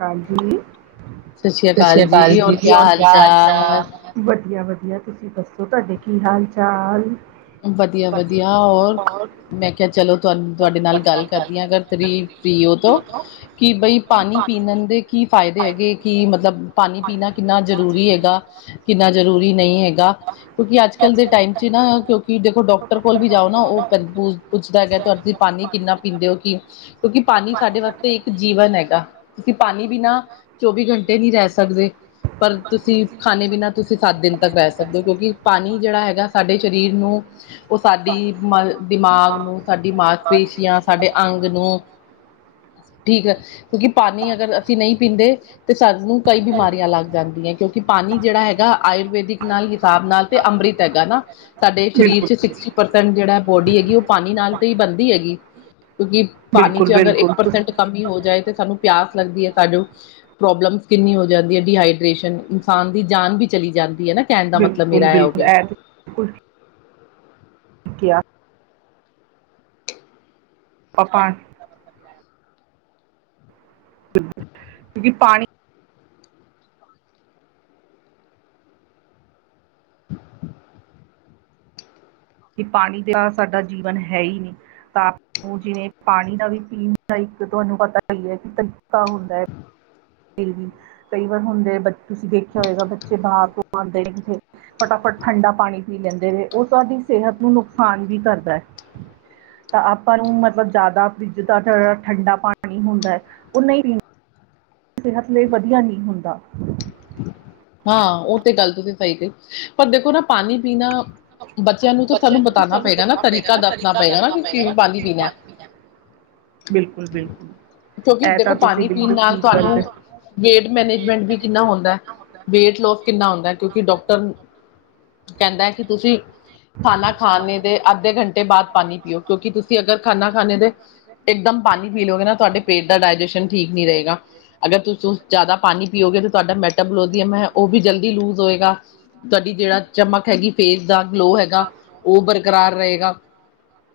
ਹਾਂਜੀ ਸਤਿ ਸ਼੍ਰੀ ਅਕਾਲ ਜੀ, ਦੀਦੀ ਹੋਰ ਕਿਆ ਹਾਲ ਚਾਲ? ਵਧੀਆ ਵਧੀਆ, ਤੁਸੀਂ ਦੱਸੋ ਤੁਹਾਡੇ ਕੀ ਹਾਲ ਚਾਲ? ਵਧੀਆ ਵਧੀਆ ਹੋਰ, ਮੈਂ ਕਿਹਾ ਚਲੋ ਤੁਹਾ ਤੁਹਾਡੇ ਨਾਲ ਗੱਲ, ਕਰਦੀ ਆਂ ਅਗਰ ਫ੍ਰੀ ਫ੍ਰੀ ਹੋ ਤੋਂ। ਕਿ ਬਈ ਪਾਣੀ ਪੀਵਣ ਦੇ ਕੀ ਫਾਇਦੇ ਹੈਗੇ ਕਿ ਮਤਲਬ ਪਾਣੀ ਪੀਣਾ ਕਿੰਨਾ ਜ਼ਰੂਰੀ ਹੈਗਾ। ਕਿੰਨਾ ਜ਼ਰੂਰੀ ਨਹੀਂ ਹੈਗਾ, ਕਿਉਂਕਿ ਅੱਜ ਕੱਲ੍ਹ ਦੇ ਟਾਈਮ 'ਚ ਨਾ ਕਿਉਂਕਿ ਦੇਖੋ, ਡਾਕਟਰ ਕੋਲ ਵੀ ਜਾਓ ਨਾ ਉਹ ਪ ਪੁੱਛਦਾ ਹੈਗਾ ਤੁਹਾਡੇ ਕਿ ਪਾਣੀ ਕਿੰਨਾ ਪੀਂਦੇ ਹੋ ਕਿ। ਕਿਉਂਕਿ ਪਾਣੀ ਸਾਡੇ ਵਾਸਤੇ ਇੱਕ ਜੀਵਨ ਹੈਗਾ। ਤੁਸੀਂ ਪਾਣੀ ਬਿਨਾ ਚੌਵੀ ਘੰਟੇ ਨਹੀਂ ਰਹਿ ਸਕਦੇ। ਪਰ ਤੁਸੀਂ ਖਾਣੇ ਬਿਨਾਂ ਤੁਸੀਂ ਸੱਤ ਦਿਨ ਤੱਕ ਰਹਿ ਸਕਦੇ ਹੋ ਕਿਉਂਕਿ ਪਾਣੀ ਜਿਹੜਾ ਹੈਗਾ ਸਾਡੇ ਸਰੀਰ ਨੂੰ ਉਹ ਸਾਡੀ ਮ ਦਿਮਾਗ ਨੂੰ, ਸਾਡੀ ਮਾਸ ਪੇਸ਼ੀਆਂ, ਸਾਡੇ ਅੰਗ ਨੂੰ ਠੀਕ ਹੈ, ਕਿਉਂਕਿ ਪਾਣੀ ਅਗਰ ਅਸੀਂ ਨਹੀਂ ਪੀਂਦੇ ਤੇ ਸਾਨੂੰ ਕਈ ਬਿਮਾਰੀਆਂ ਲੱਗ ਜਾਂਦੀਆਂ ਕਿਉਂਕਿ ਪਾਣੀ ਜਿਹੜਾ ਹੈਗਾ ਆਯੁਰਵੈਦਿਕ ਨਾਲ ਹਿਸਾਬ ਨਾਲ ਤੇ ਅੰਮ੍ਰਿਤ ਹੈਗਾ ਨਾ। ਸਾਡੇ ਸਰੀਰ 'ਚ ਸਿਕਸਟੀਂ ਪਰਸੈਂਟ ਜਿਹੜਾ ਬੋਡੀ ਹੈਗੀ ਉਹ ਪਾਣੀ ਨਾਲ ਤੇ ਹੀ ਬਣਦੀ ਹੈਗੀ। ਕਿਉਂਕਿ ਪਾਣੀ ਬਿਲਕੁਲ 'ਚ ਅਗਰ ਇੱਕ ਬਿਲਕੁਲ ਤੁਸ ਪਰਸੈਂਟ ਕਮੀ ਹੋ ਜਾਏ ਤੇ ਸਾਨੂੰ ਪਿਆਸ ਲੱਗਦੀ ਹੈ, ਸਾਨੂੰ - ਪ੍ਰੋਬਲਮਸ ਕਿੰਨੀ ਹੋ ਜਾਂਦੀ ਆਂ ਡੀਹਾਈਡ੍ਰੇਸ਼ਨ, ਇਨਸਾਨ ਦੀ ਜਾਨ ਵੀ ਚਲੀ ਜਾਂਦੀ ਹੈ ਨਾ। ਕਹਿਣ ਦਾ ਮਤਲਬ ਬਿਲਕੁਲ ਮੇਰਾ ਐਹ ਹੋ ਬਿਲਕੁਲ ਇਹ ਗਿਆ। ਤੇ ਕੇਹਾ [unintelligible] ਕਿਉਂਕਿ ਪਾਣੀ ਕਿ ਪਾਣੀ ਬਿਨਾ ਸਾਡਾ ਜੀਵਨ ਹੈ ਹੀ ਨਹੀ। [unintelligible] ਫਿਰ ਵੀ ਕਈ ਵਾਰ ਹੁੰਦੇ ਤੁਸੀਂ ਦੇਖਿਆ ਹੋਏਗਾ ਬੱਚੇ ਬਾਹਰ ਘੁੰਮਣ ਆਉਂਦੇ ਕਿ ਫਟਾਫਟ ਠੰਡਾ ਪਾਣੀ ਪੀ ਲੈਂਦੇ ਨੇ ਉਹ ਸਾਡੀ ਸਿਹਤ ਨੂੰ ਨੁਕਸਾਨ ਵੀ ਕਰਦਾ ਏ। ਤਾਂ ਆਪਾਂ ਨੂੰ ਮਤਲਬ ਜਾਦਾ ਫਰਿੱਜ ਦਾ ਠੰਡਾ ਪਾਣੀ ਹੁੰਦਾ ਓ ਨਈ ਪੀਣਾ ਸਿਹਤ ਲਈ ਵਦੀਆ ਨਈ ਹੁੰਦਾ। ਹਾਂ ਓ ਤੇ ਗੱਲ ਤੁਸੀਂ ਸਹੀ ਕਹੀ ਪਰ ਦੇਖੋ ਨਾ ਪਾਣੀ ਪੀਣਾ ਬੱਚੇਆਂ ਨੂੰ ਤਾਂ ਸਾਨੂੰ ਬਤਾਣਾ ਪਏਗਾ ਨਾ ਤਰੀਕਾ ਦੱਸਣਾ ਪਏਗਾ ਨਾ ਕਿ ਕਿਵੇਂ ਪਾਣੀ ਪੀਣਾ ਬਿਲਕੁਲ-ਬਿਲਕੁਲ ਕਿਉਂਕਿ ਏਹ ਤਾਂ ਦੇਖੋ ਤੁਸੀਂ ਪਾਣੀ ਪੀਣ ਬਿਲਕੁਲ ਨਾਲ ਠੀਕ ਗੱਲ ਤੁਹਾਨੂੰ ਦੱਸੀ ਵੇਟ ਮੈਨੇਜਮੈਂਟ ਵੀ ਕਿੰਨਾ ਹੁੰਦਾ। ਵੇਟ ਲੋਸ ਕਿੰਨਾ ਹੁੰਦਾ ਕਿਓਕਿ ਡਾਕਟਰ, ਕਹਿੰਦਾ ਹੈ ਕਿ ਤੁਸੀਂ ਖਾਨਾ ਖਾਨ ਦੇ ਅੱਦੇ ਘੰਟੇ ਬਾਦ ਪਾਣੀ ਪੀਓ ਕਿਓਕਿ ਤੁਸੀਂ ਅਗਰ ਖਾਣੇ ਦੇ, ਇੱਕਦਮ ਪਾਣੀ ਪੀ ਲਵੋ ਤਾਂ ਤੁਆਡੇ ਪੇਟ ਦਾ ਡਾਇਜੈਸ਼ਨ ਠੀਕ ਨੀ ਰਹੇਗਾ। ਅਗਰ ਤੁਸੀਂ ਜਾਦਾ ਪਾਣੀ ਪੀਓਗੇ ਤਾਂ ਤੁਆਡਾ ਮੈਟਬਲੋਦੀਅਮ ਹੈ ਓ ਵੀ ਜਲਦੀ ਲੂਜ ਹੋਏਗਾ। ਤੁਆਡੀ ਜਿਹੜਾ ਚਮਕ ਹੈਗੀ ਫੇਸ ਦਾ ਗਲੋ ਹੈਗਾ ਓ ਬਰਕਰਾਰ ਰਹੇਗਾ।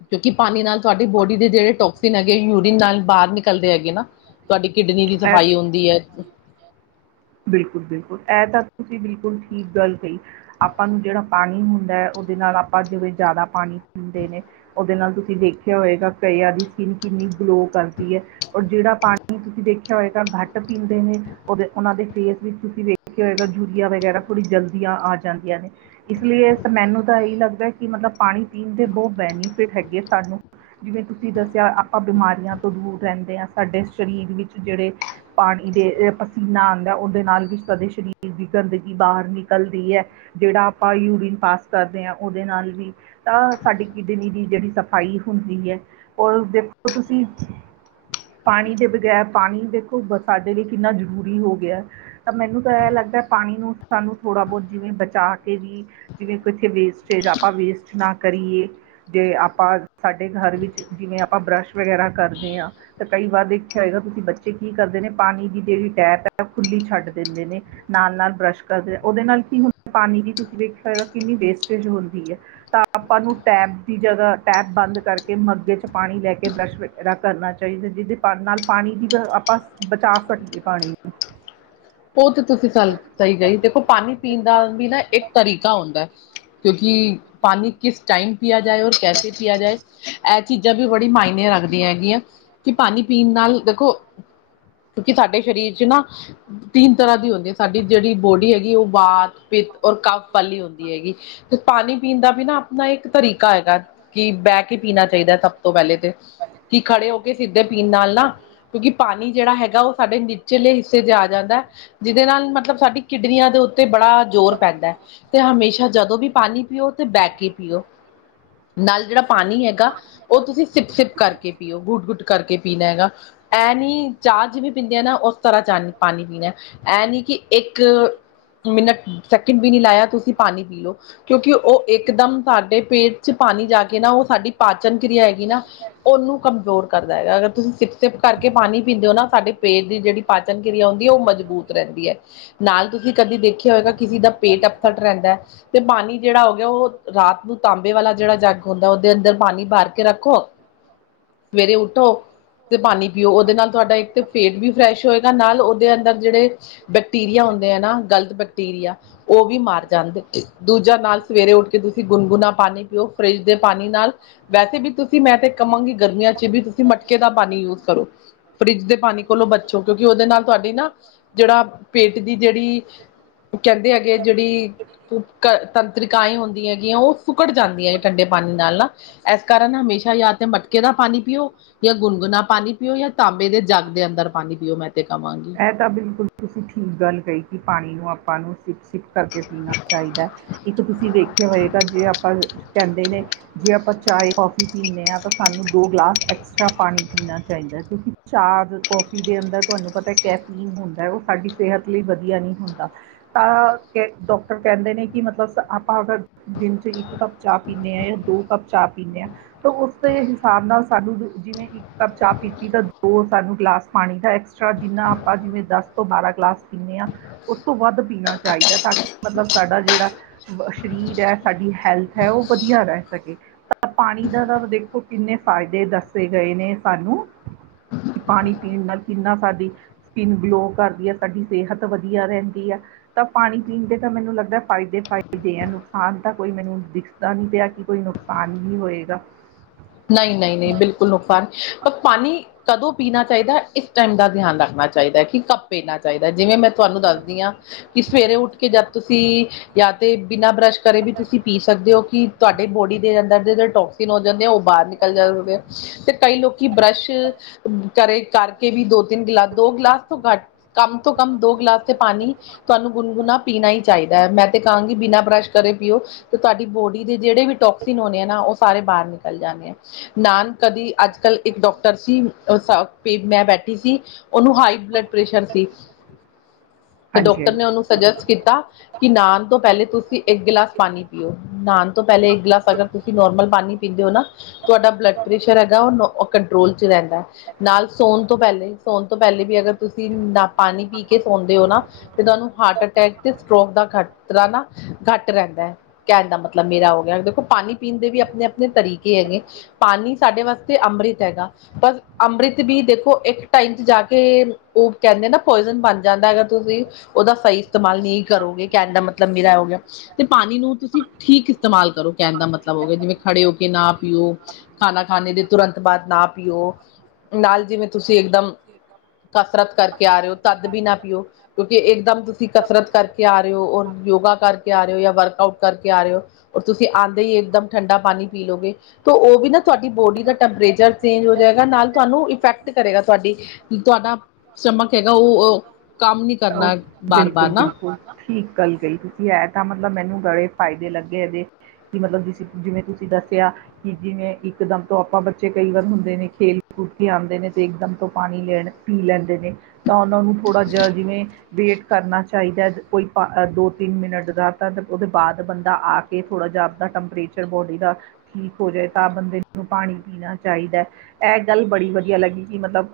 ਕਿਓਕਿ ਪਾਣੀ ਨਾਲ ਤੁਆਡੀ ਬੋਡੀ ਦੇ ਜਿਹੜੇ ਟੋਕਸੀਨ ਹੈਗੇ ਯੂਰੀਨ ਨਾਲ ਬਾਹਰ ਨਿਕਲਦੇ ਹੈਗੇ ਨਾ। ਤੁਆਡੀ ਕਿਡਨੀ ਦੀ ਇਹ ਸਫ਼ਾਈ ਹੁੰਦੀ ਏ। ਬਿਲਕੁਲ-ਬਿਲਕੁਲ ਏਹ ਤਾਂ ਤੁਸੀਂ ਬਿਲਕੁਲ ਠੀਕ ਗੱਲ ਕਈ। ਆਪਾਂ ਨੂੰ ਜੇੜਾ ਪਾਣੀ ਹੁੰਦਾ ਹੈ ਓਦੇ ਨਾਲ ਆਪਾਂ ਜਿਵੇਂ ਜਾਦਾ ਪਾਣੀ ਪੀਂਦੇ ਨੇ ਓਦੇ ਨਾਲ ਤੁਸੀਂ ਦੇਖਿਆ ਹੋਏਗਾ ਕਈਆ ਦੀ ਸਕਿਨ ਕਿੰਨੀ ਗਲੋ ਕਰਦੀ ਏ। ਔਰ ਜੇੜਾ ਪਾਣੀ ਤੁਸੀਂ ਦੇਖਿਆ ਹੋਏਗਾ ਘੱਟ ਪੀਂਦੇ ਨੇ ਓਦੇ ਓਨਾਂ ਦੇ ਫੇਸ ਵਿੱਚ ਤੁਸੀਂ ਵੇਖ ਕੇ ਹੋਏਗਾ ਯੂਰੀਆ ਵਗੈਰਾ ਥੋੜੀ ਜਲਦੀ ਆ ਜਾਂਦੀਆਂ ਨੇ। ਇਸ ਲਈ ਮੈਨੂੰ ਤਾਂ ਏਹੀ ਲੱਗਦਾ ਕਿ ਮਤਲਬ ਪਾਣੀ ਪੀਣ ਦੇ ਬਹੁਤ ਬੈਨੀਫਿਟ ਹੈਗੇ ਆ ਸਾਨੂੰ ਜਿਵੇਂ ਤੁਸੀਂ ਦੱਸਿਆ ਆਪਾਂ ਬਿਮਾਰੀਆਂ ਤੋਂ ਦੂਰ ਰਹਿੰਦੇ ਹਾਂ ਸਾਡੇ ਸਰੀਰ ਵਿੱਚ ਜੇੜੇ ਪਾਣੀ ਦੇ ਪਸੀਨਾ ਆਦਾ ਓਦੇ ਨਾਲ ਵੀ ਤੁਆਡੇ ਸਰੀਰ ਦੀ ਗੰਦਗੀ ਬਾਹਰ ਨਿਕਲਦੀ ਐ। ਜੇੜਾ ਆਪਾਂ ਯੂਰੀਨ ਪਾਸ ਕਰਦੇ ਹਾਂ ਓਦੇ ਨਾਲ ਵੀ ਤਾਂ ਸਾਡੀ ਕਿਡਨੀ ਦੀ ਜੇੜੀ ਸਫ਼ਾਈ ਹੁੰਦੀ ਐ ਔਰ ਦੇਖੋ ਤੁਸੀਂ ਪਾਣੀ ਦੇ ਬਗੈਰ ਪਾਣੀ ਦੇਖੋ ਸਾਡੇ ਲਈ ਕਿੰਨਾ ਜ਼ਰੂਰੀ ਹੋ ਗਿਆ। ਮੈਨੂੰ ਤਾਂ ਏਹ ਲੱਗਦਾ ਪਾਣੀ ਨੂੰ ਸਾਨੂੰ ਥੋੜਾ ਬਹੁਤ ਜਿਵੇਂ ਬਚਾ ਕੇ ਵੀ ਜਿਵੇਂ ਵੇਸਟੇਜ ਆਪਾਂ ਵੇਸਟ ਨਾ ਕਰੀਏ। ਜੇ ਆਪਾਂ ਸਾਡੇ ਘਰ ਵਿੱਚ ਜਿਵੇਂ ਆਪਾਂ ਬਰੱਸ਼ ਵਗੈਰਾ ਕਰਦੇ ਆ। ਤੇ ਕਈ ਵਾਰ ਵੇਖਿਆ ਹੋਏਗਾ ਤੁਸੀਂ ਬੱਚੇ ਕੀ ਕਰਦੇ ਨੇ ਪਾਣੀ ਦੀ ਜੇੜੀ ਟੈਪ ਓ ਖੁੱਲੀ ਛੱਡ ਦਿੰਦੇ ਨੇ। ਨਾਲ-ਨਾਲ ਬਰੱਸ਼ ਕਰਦੇ ਓਦੇ ਨਾਲ ਕੀ ਹੁੰਦਾ ਪਾਣੀ ਦੀ ਤੁਸੀਂ ਵੇਖਿਆ ਹੋਏਗਾ ਕਿੰਨੀ ਵੇਸਟੇਜ ਹੁੰਦੀ ਹੈ। ਤਾਂ ਆਪਾਂ ਨੂੰ ਟੈਪ ਦੀ ਜਗਾ ਟੈਪ ਬੰਦ ਕਰਕੇ ਮੱਗੇ ਚ ਪਾਣੀ ਲੈ ਕੇ ਬਰੱਸ਼ ਕਰਨਾ ਚਾਈਦਾ ਜਿਦੇ ਪਾ ਨਾਲ ਪਾਣੀ ਦੀ ਆਪਾਂ ਬਚਾ ਸਕੀਏ ਪਾਣੀ ਓਹੁਤ ਤੁਸੀਂ ਸਹੀ ਗਈ ਦੇਖੋ ਪਾਣੀ ਪੀਣ ਦਾ ਨਾ ਇੱਕ ਤਰੀਕਾ ਹੁੰਦਾ ਕਿਓਕਿ ਪਾਣੀ ਕਿਸ ਟਾਈਮ ਪਿਆ ਜਾਏ ਔਰ ਕੈਸੇ ਪਿਆ ਜਾਏ ਏਹ ਚੀਜ਼ਾਂ ਵੀ ਬੜੀ ਮਾਇਨੇ ਰੱਖਦੀਆਂ ਹੈਗੀਆਂ। ਕਿ ਪਾਣੀ ਪੀਣ ਨਾਲ ਦੇਖੋ ਕਿਓਕਿ ਸਾਡੇ ਸਰੀਰ ਚ ਨਾ ਤਿੰਨ ਤਰਾਂ ਦੀ ਹੁੰਦੀ ਸਾਡੀ ਜੇੜੀ ਬੋਡੀ ਹੈਗੀ ਓ ਵਾਤ, ਪਿੱਤ, ਔਰ ਕਵ ਵਾਲੀ ਹੁੰਦੀ ਹੈਗੀ। ਪਾਣੀ ਪੀਣ ਦਾ ਆ ਨਈ ਇੱਕ ਤਰੀਕਾ ਹੈਗਾ ਕਿ ਬਹਿ ਕੇ ਪੀਣਾ ਚਾਈਦਾ ਸਭ ਤੋਂ ਪਹਿਲੇ ਤੇ ਕਿ ਖੜੇ ਹੋ ਕੇ ਸਿੱਧੇ ਪੀਣ ਨਾਲ ਨਾ ਕਿਓਕਿ ਪਾਣੀ ਜੇੜਾ ਹੈਗਾ ਓ ਸਾਡੇ ਨੀਚਲੇ ਹਿੱਸੇ ਜਾ ਜਾਂਦਾ ਜਿਦੇ ਨਾਲ ਮਤਲਬ ਸਾਡੀ ਕਿਡਨੀਆਂ ਦੇ ਓਤੇ ਤੇ ਬੜਾ ਜ਼ੋਰ ਪੈਂਦਾ, ਤੇ ਹਮੇਸ਼ਾ ਜਦੋਂ ਵੀ ਪਾਣੀ ਪੀਓ ਤੇ ਬਹਿ ਕੇ ਪੀਓ। ਨਾਲ ਜਿੜਾ ਪਾਣੀ ਹੈਗਾ ਓ ਤੁਸੀਂ ਸਿਪ-ਸਿਪ ਕਰਕੇ ਪੀਓ ਗੁੱਟ-ਗੁੱਟ ਕਰਕੇ ਪੀਣਾ ਹੈਗਾ, ਐਂ ਨੀ ਚਾਹ ਜਿਵੇਂ ਪੀਂਦੇ ਆ ਨਾ ਓਸ ਤਰਾਂ ਚਾਹ ਪਾਣੀ ਪੀਣਾ ਐ ਨੀ ਕਿ ਇੱਕ ਮਿੰਨਟ ਸੈਕਿੰਡ ਵੀ ਨੀ ਲਾਇਆ ਤੁਸੀਂ ਪਾਣੀ ਪੀਉ। ਕਿਉਂਕਿ ਓ ਇਕਦਮ ਸਾਡੇ ਪੇਟ ਚ ਪਾਣੀ ਜਾ ਨਾ ਓ ਸਾਡੀ ਪਾਚਨ ਕਿ੍ਰਆ ਹੈਗੀ ਨਾ। ਉਨੂੰ ਕਮਜ਼ੋਰ ਕਰਦੈਗਾ ਅਗਰ ਤੁਸੀਂ ਸਿੱਪ-ਸਿਪ ਕਰਕੇ ਪਾਣੀ ਪੀਂਦੇਓ ਨਾ ਸਾਡੇ ਪੇਟ ਦੀ ਜੇੜੀ ਪਾਚਨ ਕ੍ਰਿਆ ਉਂਦੀ ਐ ਓ ਮਜ਼ਬੂਤ ਰੈਂਦੀ ਐ, ਨਾਲ ਤੁਸੀਂ ਕਦੀ ਦੇਖਿਆ ਹੋਏਗਾ ਕਿਸੀ ਦਾ ਪੇਟ ਅਪਸਟ ਰਹਿੰਦੈ। ਤੇ ਪਾਣੀ ਜੇੜਾ ਹੋਗਿਆ ਓ ਰਾਤ ਨੂੰ ਤਾਂਬੇ ਵਾਲਾ ਜੇੜਾ ਜੱਗ ਹੁੰਦੈ ਉਦੇ ਅੰਦਰ ਪਾਣੀ ਭਰ ਕੇ ਰੱਖੋ। ਸਵੇਰੇ ਉਠੋ ਤੇ ਪਾਣੀ ਪੀਓ, ਉਦੇ ਨਾਲ ਤੁਆਡਾ ਇੱਕ ਤੇ ਪੇਟ ਵੀ ਫਰੈਸ਼ ਹੋਏਗਾ ਨਾਲ ਉਹਦੇ ਅੰਦਰ ਜੇੜੇ ਬੈਕਟੀਰੀਆ ਹੁੰਦੇ ਐ ਨਾ ਗਲਤ ਬੈਕਟੀਰੀਆ ਉ ਵੀ ਮਾਰ ਜਾਂਦੇ ਅ-ਅ। ਦੂਜਾ ਨਾਲ ਸਵੇਰੇ ਉਠ ਕੇ ਤੁਸੀਂ ਗੁਨਗੁਨਾ ਪਾਣੀ ਪੀਓ ਫਰਿੱਜ ਦੇ ਪਾਣੀ ਨਾਲ ਵੈਸੇ ਵੀ ਤੁਸੀਂ ਮੈਂ ਤੇ ਕਵਾਗੀ ਗਰਮੀਆਂ 'ਚ ਵੀ ਤੁਸੀਂ ਮਟਕੇ ਦਾ ਪਾਣੀ ਯੂਸ ਕਰੋ। ਫਡਿੱਜ ਦੇ ਪਾਣੀ ਕੋਲੋਂ ਬਚੋ ਕਿਉਂਕਿ ਉਦੇ ਨਾਲ ਤੋਹਾਡੀ ਨਾ ਜੇੜਾ ਪੇਟ ਦੀ ਜੇੜੀ ਕੈਂਦੇ ਹੈਗੇ ਜਿੜੀ ਤੁਪ-ਕ ਤੰਤਰਿਕਾਏਂ ਹੋਂਦੀ ਐਗੀਐਂ ਓ ਸੁਕੜ ਜਾਂਦੀਆ ਐਂ ਠੰਡੇ ਪਾਣੀ ਨਾਲ ਨਾ। ਐਸ ਕਾਰਨ ਹਮੇਸ਼ਾ ਯਾ ਤੇ ਮਟ ਕੇਣਾ ਪਾਣੀ ਪੀਓ ਜਾਂ ਗੁਨਗੁਣਾ ਪਾਣੀ ਪੀਓ ਜਾਂ ਤਾਂਬੇ ਦੇ ਜਗ ਦੇ ਅੰਦਰ ਪਾਣੀ ਪੀਓ ਮੈਂ ਤੇ ਕਵਾਂਗੀ। ਐਤਾਂ ਬਿਲਕੁਲ ਤੁਸੀਂ ਠੀਕ ਗੱਲ ਕਈ ਕੀ ਪਾਣੀ ਨੂੰ ਆਪਾਂ ਨੂੰ ਸਿਪ-ਸਿਪ ਕਰਕੇ ਪੀਣਾ ਚਾਹੀਦੈ। ਇੱਕ ਤੁਸੀਂ ਵੇਖਿਆ ਹੋਏਗਾ ਜੇ ਆਪਾ ਕੈਂਦੇ ਨੇ, ਜੇ ਆਪਾ ਚਾਏ, ਕੌਫੀ ਪੀਨੇਆਂ ਤਾ ਸਾਨੂੰ ਦੋ ਗਲਾਸ ਐਕਸਟਰਾ ਪਾਣੀ ਪੀਣਾ ਚਾਹੀਦੈ ਕਉਂਕਿ ਚਾ, ਕੌਫੀ ਦੇ ਅੰਦਰ ਧੁਆਨੂੰ ਪਤਾ ਕੈਫੀਨ ਹੁੰਦੈ ਓ ਸਾਡੀ ਸੇਹਤ ਲਈ ਵਧੀਆ ਨੀਂ ਹੁੰਦਾ। ਤਾਂ ਕੇ ਡੋਕਟਰ ਕੈਂਦੇ ਨੇ ਕਿ ਮਤਲਬ ਸ ਆਪਾ ਅਗਰ ਦਿਨ ਚ ਇੱਕ ਕੱਪ ਚਾਅ ਪੀਂਨੇਆਂ ਜਾਂ ਦੋ ਕੱਪ ਚਾਅ ਪੀਂਨੇਆਂ। ਤੋ ਉਸਦੇ ਹਿਸਾਬ ਨਾਲ ਸਾਨੂੰ ਜ ਜਿਵੇਂ ਇੱਕ ਇਕ ਕਪ ਚਾਅ ਪੀਤੀ ਤਾ ਦੋ ਸਾਨੂੰ ਗਲਾਸ ਪਾਣੀ ਦਾ ਐਕਸਟਰਾ ਜਿੰਨਾ ਆਪਾਂ ਜਿਵੇਂ ਦਸ ਤੋਂ ਬਾਰਾਂ ਗਲਾਸ ਪੀਂਨੇਆਂ ਉਸ ਤੋਂ ਵੱਧ ਪੀਣਾ ਚਾਈਦੈ ਤਾਂਕਿ ਮਤਲਬ ਸਾਡਾ ਜੇੜਾ ਬ ਸਰੀਰ ਐ ਸਾਡੀ ਹੈਲਥ ਐ ਓ ਵਧੀਆ ਰਹਿ ਸਕੇ। ਅ ਪਾਣੀ ਦਾ ਦ ਦੇਖੋ ਕਿੰਨੇ ਫਾਇਦੇ ਦੱਸੇ ਗਏ ਨੇ ਸਾਨੂੰ।। ਕਿ ਪਾਣੀ ਪੀਣ ਨਾਲ ਕਿੰਨਾ ਸਾਡੀ ਸਕਿੰਨ ਗਲੋਅ ਕਰਦੀਐ ਸਾਡੀ ਸਿਹਤ ਵਧੀਆ ਰੈਂ ਕੀ ਐ ਤਾ ਪਾਣੀ ਪੀਣ ਦੇ ਤਾ ਮੈਨੂੰ ਲੱਗਦਾ ਫਾਇਦੇ -ਫਾਇਦ ਐ ਨੁਕਸਾਨ ਤਾ ਕੋਈ ਮੈਨੂੰ ਦਿਖ [unintelligible] ਨੀ ਪਿਆ ਕੀ ਕੋਈ ਨੁਕਸਾਨ ਹੀ ਹੋਏਗਾ। ਨਈ-ਨਈ-ਨਈ, ਬਿਲਕੁਲ ਉਪਰ ਪਰ ਪਾਣੀ ਕਦੋਂ ਪੀਣਾ ਚਾਹੀਦੈ ਇਸ ਟਾਈਮ ਧਿਯਾਨ ਰਾਖਣਾ ਚਾਈਦੈ ਕੀ ਕਬ ਪੀਣਾ ਚਾਹੀਦੈ ਜਿਵੇਂ ਮੈਂ ਤੂੰਹਾਨੂੰ ਦਸਦੀ ਆਂ ਕੀ ਸਵੇਰੇ ਉੱਠ ਕੇ ਜਦ ਤੁਸੀਂ ਜਾਂ ਤੇ ਬਿਨਾਂ ਬਰੱਸ਼ ਕਰੇ ਵੀ ਤੁਸੀਂ ਪੀ ਸਕਦੇ ਓ ਕੀ ਧੋਆਡੇ ਬੋਡੀ ਦੇ ਅੰਦਰ ਜੇਰੇ ਟੌਕਸੀਨ ਓ ਜਾਂਦੇ ਆ ਓ ਬਾਰ ਨਿਕਲ ਜਾ ਹੋਵੇ ਸ਼ ਤੇ ਕਈ ਲੋਕੀ ਬਰੱਸ਼ ਕਰੇ- ਕਰਕੇ ਵੀ ਦੋ ਤਿੰਨ ਗਿਲਾਸ ਦੋ ਗਿਲਾਸ ਤੋਂ ਘੱਟ ਕਮ ਤੋਂ ਕਮ ਦੋ ਗਿਲਾਸ ਤੇ ਪਾਣੀ ਤੁਹਾਨੂੰ ਗੁਨਗੁਣਾ ਪੀਨਾਂ ਈ ਚਾਹੀਦੈ, ਮੈਂ ਤੇ ਕਾਂਗੀ ਬਿਨਾਂ ਬਰੱਸ਼ ਕਰੇ ਪੀਓ। ਤੇ ਤੁਆਡੀ ਬੋਡੀ ਦੇ ਜਿਹੜੇ ਵੀ ਟੌਕਸੀਨ ਹੋਣੈ ਐ ਨਾ ਓ ਸਾਰੇ ਬਾਰ ਨਿਕਲ ਜਾਣੇ ਐ। ਨਾਨ ਕਦੀ ਅੱਜ-ਕੱਲ ਇੱਕ ਡੌਕਟਰ ਸੀ ਅ-ਸ ਪੇ- ਮੈਂ ਬੈਠੀ ਸੀ ਓਨੂੰ ਹਾਈ ਬਲੱਡ ਪ੍ਰੈਸ਼ਰ ਸੀ ਤੇ ਹਾਂਜੀ ਡਾਕਟਰ ਨੇ ਹਾਂਜੀ ਉਨੂੰ ਸਜਸਟ ਕੀਤਾ ਕੀ ਨਾਨ ਤੋਂ ਪੈਲੇ ਤੁਸੀਂ ਇੱਕ ਗੀਲਾਸ ਪਾਣੀ ਪੀਓ, ਨਾਨ ਤੋ ਪੈਲੇ ਇੱਕ ਗੀਲਾਸ ਅਗਰ ਤੁਸੀਂ ਨੌਰਮਲ ਪਾਣੀ ਨਾਂ ਤੋਆਡਾ ਬਲੱਡ ਪ੍ਰੈਸ਼ਰ ਹੈਗਾ ਉ ਕੰਟਰੋਲ ਚ ਰਹਿੰਦੈ। ਨਾਲ ਸੋਣ ਤੋਂ ਪੈਲੇ ਸੋਣ ਤੋਂ ਪੈਲੇ ਵੀ ਅਗਰ ਤੁਸੀਂ ਨਾ ਪਾਣੀ ਪੀ ਕੇ ਸੋਂਦੇ ਓ ਨਾ ਤੇ ਤੁਹਾਨੂੰ ਹਾਰਟ ਅਟੈਕ ਤੇ ਸਟੋਕ ਦਾ ਖਾਤਰਾ ਨਾ ਘੱਟ ਰਹਿੰਦੈ ਕੈਣ ਦਾ ਮਤਲਬ ਮੇਰਾ ਹੋ ਗਿਆ ਦੇਖੋ ਪਾਣੀ ਪੀਣ ਦੇ ਵੀ ਆਪਣੇ-ਆਪ ਤਰੀਕੇ ਹੈਗੇ, ਪਾਣੀ ਸਾਡੇ ਵਾਸਤੇ ਅੰਮ੍ਰਿਤ ਹੈਗਾ, ਬਸ ਅੰਮ੍ਰਿਤ ਵੀ ਦੇਖੋ, ਇੱਕ ਟਾਈਮ 'ਚ ਜਾ ਕੇ ਓ ਕੈਂਦੇ ਅ ਨਾ, ਪੋਇਜ਼ਨ ਬਣ ਜਾਂਦਾ ਹੈਗਾ ਤੁਸੀਂ ਓਦਾ ਸਈ ਇਸਤੇਮਾਲ ਨਈ ਕਰੋਗੇ, ਕੈਣ ਦਾ ਮਤਲਬ ਮੇਰਾ ਐ ਈ ਆ। ਤੇ ਪਾਣੀ ਨੂੰ ਤੁਸੀਂ ਠੀਕ ਇਸਤੇਮਾਲ ਕਰੋ, ਕੈਣ ਦਾ ਮਤਲਬ ਹੋ ਗਿਆ ਜਿਵੇਂ ਖੜੇ ਹੋ ਕੇ ਨਾ ਪੀਓ, ਖਾਣਾ ਖਾਣ ਦੇ ਤੁਰੰਤ ਬਾਦ ਨਾ ਪੀਓ ਨਾਲ ਜਿਵੇਂ ਤੁਸੀਂ ਇੱਕਦਮ ਕਸਰਤ ਕਰਕੇ ਆ ਰਹੇ ਓ, ਤੱਦ ਵੀ ਨਾ ਪੀਓ, ਕਿਓਕੇ ਇੱਕਦਮ ਤੁਸੀਂ ਕਸਰਤ ਕਰਕੇ ਆ ਰਹੇ ਓ ਔਰ ਯੋਗਾ ਕਰਕੇ ਆ ਰਹੇ ਓ, ਜਾਂ ਵਰਕ ਆਊਟ ਕਰਕੇ ਆ ਰਹੇ ਓ ਔਰ ਤੁਸੀਂ ਆਂਦੇ ਈ ਇੱਕਦਮ ਠੰਡਾ ਪਾਣੀ ਪੀ ਲੋਗੇ ਤੇ ਓਵੀ ਨਾ ਤੁਆਡੀ ਬੋਡੀ ਦਾ ਤੁਹਾਨੂੰ ਟੈਂਪਰੇਚਰ ਚੇਂਜ ਉੱਥੇ ਹੋ ਟੈਂਪਰੇਚਰ ਜਾਏਗਾ, ਚੇਂਜ ਹੋ ਨਾਲ ਜਾਏਗਾ, ਤੁਹਾਨੂੰ ਇਫੈਕਟ ਕਰੇਗਾ ਤੁਹਾਡੀ ਕਰੇਗਾ ਸਾਡੀ ਤੁਆਡਾ ਸ਼ਮਕ ਹੈਗਾ, ਚਮਕ ਓ ਕੰਮ ਨੀ ਹੈਗਾ ਉਹ ਉਹ ਕਰਨਾ ਬਾਰ-ਬਾਰ ਬਿਲਕੁਲ ਨਾ ਬਿਲਕੁਲ ਠੀਕ ਗੱਲ ਕਈ, ਤੁਸੀਂ ਐ ਤਾਂ ਮਤਲਬ ਮੈਨੂੰ ਬੜੇ ਫਾਇਦੇ ਲੱਗੇ ਏਹਦੇ ਕਿ ਮਤਲਬ ਤੁਸੀਂ, ਜਿਵੇਂ ਤੁਸੀਂ ਦੱਸੇਆ। ਕਿ ਜਿਵੇਂ ਇਕ ਦਮ ਤੋਂ ਆਪਾਂ ਬੱਚੇ ਕਈ ਵਾਰ ਹੁੰਦੇ ਨੇ, ਖੇਲ ਕੂਦ ਕੇ ਆਂਦੇ ਨੇ ਇਕਦਮ ਤੋਂ ਪਾਣੀ ਲੈਣ ਪੀ ਲੈਂਦੇ ਨੇ, ਤਾਂ ਓਨਾਂ ਨੂੰ ਥੋੜ੍ਹਾ ਜਿਹਾ ਜਿਵੇਂ ਵੇਟ ਕਰਨਾ ਚਾਈਦਾ, ਕੋਈ ਦੋ, ਤਿੰਨ ਮਿੰਟ ਦਾ ਤਾਂ ਓਦੇ ਬਾਦ ਬੰਦਾ ਆ ਕਿ ਥੋੜਾ ਜਾ ਆਪਦਾ, ਟੈਂਪਰੇਚਰ ਬੋਡੀ ਦਾ ਠੀਕ ਹੋ ਜਾਏ ਤਾਂ ਬੰਦੇ ਨੂੰ ਪਾਣੀ ਪੀਣਾ ਚਾਈਦਾ, ਐ ਗੱਲ ਬੜੀ ਵਧੀਆ ਲੱਗੀ। ਵੀ ਮਤਲਬ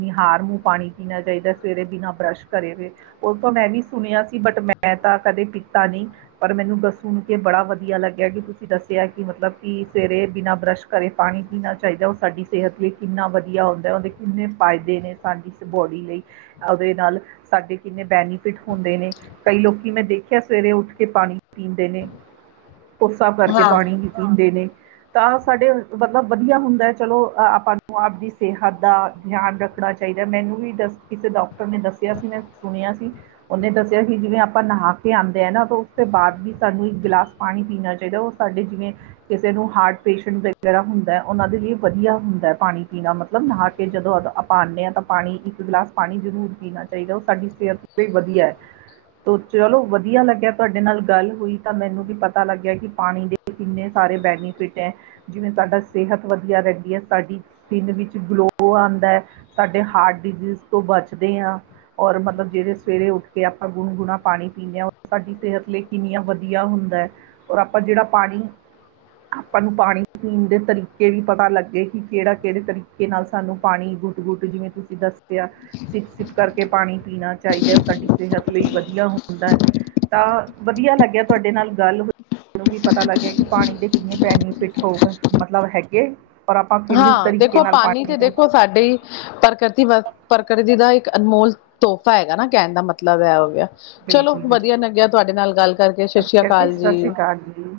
ਨਿਹਾਰ ਨੂੰ ਪਾਣੀ ਪੀਣਾ ਚਾਈਦਾ, ਸਵੇਰੇ ਬਿਨਾਂ ਬਰੱਸ਼ ਕਰੇਵੇ ਓ ਤੋਂ ਮੈਂ ਵੀ ਸੁਣਿਆ ਸੀ, ਬਟ ਮੈਂ ਤਾਂ ਕਦੇ ਪੀਤਾ ਨੀ ਪਰ ਮੈਨੂੰ ਗ ਸੁਣ ਕੇ ਬੜਾ ਵਧੀਆ ਲੱਗੇਆ ਕਿ ਤੁਸੀਂ ਦੱਸੇਆ ਕਿ ਮਤਲਬ ਕਿ, ਸਵੇਰੇ ਬਿਨਾਂ ਬਰੱਸ਼ ਕਰੇ ਵੀ ਪਾਣੀ ਪੀਣਾ ਚਾਈਦਾ, ਓ ਸਾਡੀ ਸੇਹਤ ਲਈ ਕਿੰਨਾ ਵਧੀਆ ਜਾ ਓਦਾ ਕਿੰਨੇ ਫਾਇਦੇ ਨੇ, ਸਾਡੀ ਇਸ ਬੋਡੀ ਲਈ ਓਦੇ ਨਾਲ ਸਾਡੇ ਕਿੰਨੇ ਬੈਨੀਫਿਟ ਹੁੰਦੇ ਨੇ ਕਈ ਲੋਕੀ ਮੈਂ ਦੇਖਿਆ ਸਵੇਰੇ ਉੱਠ ਕੇ ਪਾਣੀ ਪੀਂਦੇ ਨੇ। [unintelligible] ਕੋਸਾ ਕਰਕੇ ਪਾਣੀ ਨੀ ਪੀਂਦੇ ਨੇ ਤਾਂ ਸਾਡੇ ਮਤਲਬ ਵਧੀਆ ਹੁੰਦਾ ਐ ਚਲੋ, ਆਪਾਂ ਨੂੰ ਆਪਦੀ ਸੇਹਤ ਦਾ ਦਿਆਨ ਰੱਖਣਾ ਚਾਈਦਾ, ਮੈਨੂੰ ਵੀ ਦੱਸ ਕਿਸੇ ਡਾਕਟਰ ਨੇ ਦੱਸਿਆ ਸੀ, ਮੈਂ ਸੁਣਿਆ ਸੀ ਓਨੇ ਦੱਸਿਆ ਕਿ ਜਿਵੇਂ ਆਪਾਂ ਨਹਾ ਕੇ ਆਂਦੇ ਆ ਨਾ, ਓਸ ਤੋਂ ਬਾਦ ਵੀ ਸਾਨੂੰ ਇੱਕ ਗਿਲਾਸ ਪਾਣੀ ਪੀਣਾ ਚਾਈਦਾ, ਓ ਸਾਡੇ ਜਿਵੇਂ ਕਿਸੇ ਨੂੰ ਹਾਰਟ ਪੇਸ਼ੈਂਟ ਵਗੈਰਾ ਹੁੰਦਾ, ਓਨਾਂ ਦੇ ਲਈ ਵਧੀਆ ਹੁੰਦਾ ਐ, ਪਾਣੀ ਪੀਣਾ ਮਤਲਬ ਮਤਲਬ ਨਹਾ ਕੇ ਜਦੋਂ ਆਪਾਂ ਆਂਣੇ ਆਂ ਤਾਂ ਪਾਣੀ, ਇੱਕ ਗਲਾਸ ਪਾਣੀ ਜ਼ਰੂਰ ਪੀਣਾ ਚਾਈਦਾ, ਓ ਸਾਡੀ ਸਿਹਤ ਲਈ ਵਧੀਆ ਐ। ਚਲੋ ਵਧੀਆ ਲੱਗਿਆ ਤੁਹਾਡੇ ਨਾਲ ਗੱਲ ਹੋਈ, ਤਾਂ ਮੈਨੂੰ ਵੀ ਪਤਾ ਲੱਗੇਆ ਕੇ ਪਾਣੀ ਦੇ ਕਿੰਨੇ ਸਾਰੇ ਬੈਨੀਫਿਟ ਐ ਜਿਵੇਂ ਸਾਡਾ ਸਿਹਤ ਵਧੀਆ ਰੈਂਦੀ ਐ, ਸਾਡੀ ਸਕਿੰਨ ਵਿੱਚ ਗਲੋ ਆਂਦਾ ਐ, ਸਾਡੇ ਹਾਰਟ ਡਿਜ਼ੀਜ਼ ਤੋਂ ਬੱਚਦੇ ਆ ਔਰ ਮਤਲਬ ਜੇੜੇ ਸਵੇਰੇ ਉੱਠ ਕੇ ਆਪਾਂ ਗੁਣਗੁਣਾ ਪਾਣੀ ਪੀਦੇ ਆ, ਸਾਡੀ ਸੇਹਤ ਲਈ ਕਿੰਨੀਆਂ ਵਧੀਆ ਹੁੰਦਾ ਐ, ਔਰ ਆਪਾਂ ਜੇਹੜਾ ਪਾਣੀ ਆਪਾਂ ਨੂੰ ਪਾਣੀ ਪੀਣ ਦੇ ਤਰੀਕੇ ਵੀ ਪਤਾ ਲੱਗੇ, ਕੇ ਕੇਹੜਾ ਕੇਹੜੇ ਤਰੀਕੇ ਕੇ ਨਾਲ ਸਾਨੂੰ ਪਾਣੀ ਗੁੱਟ-ਗੁੱਟ, ਜਿਵੇਂ ਤੁਸੀਂ ਦੱਸਿਆ ਸਿੱਪ-ਸਿੱਪ ਕਰਕੇ ਪਾਣੀ ਪੀਣਾ ਚਾਈਦਾ ਓ ਸਾਡੀ ਸੇਹਤ ਲਈ ਵਧੀਆ ਹੁੰਦਾ। ਤਾਂ ਵਧੀਆ ਲੱਗਿਆ ਤੁਆਡੇ ਨਾਲ ਗੱਲ ਮੈਨੂੰ ਵੀ ਪਤਾ ਲੱਗਿਆ ਕਿ ਪਾਣੀ ਦੇ ਕਿੰਨੇ ਬੈਨੀਫਿਟ ਹੋ ਮਤਲਬ ਹੈਗੇ ਪਰ ਆਪਾਂ ਫਿਨਿੰਸ ਤਰੀਕੇ ਨਾਲ ਕਮੀ ਪਾਣੀ ਤੇ ਪੀਣਾ ਦੇਖੋ ਸਾਡੀ। ਪ੍ਰਕਰਤੀ ਪ੍ਰਕਰਤੀ ਦਾ ਇੱਕ ਅਨਮੋਲ ਤੋਹਫ਼ਾ ਹੈਗਾ ਨਾ ਕੈਣ ਦਾ ਮਤਲਬ ਐ ਹੋ ਗਿਆ। ਚਲੋ ਬਿਲਕੁਲ ਵਧੀਆ ਬਿਲਕੁਲ ਲੱਗਿਆ ਤੁਆਡੇ ਨਾਲ ਗੱਲ ਕਰਕੇ, ਇਸ ਸ਼ਸ਼ੀਆ ਕਰਕੇ ਕਾਲ ਸਤਿ ਸ਼੍ਰੀ ਜੀ। ਅਕਾਲ ਜੀ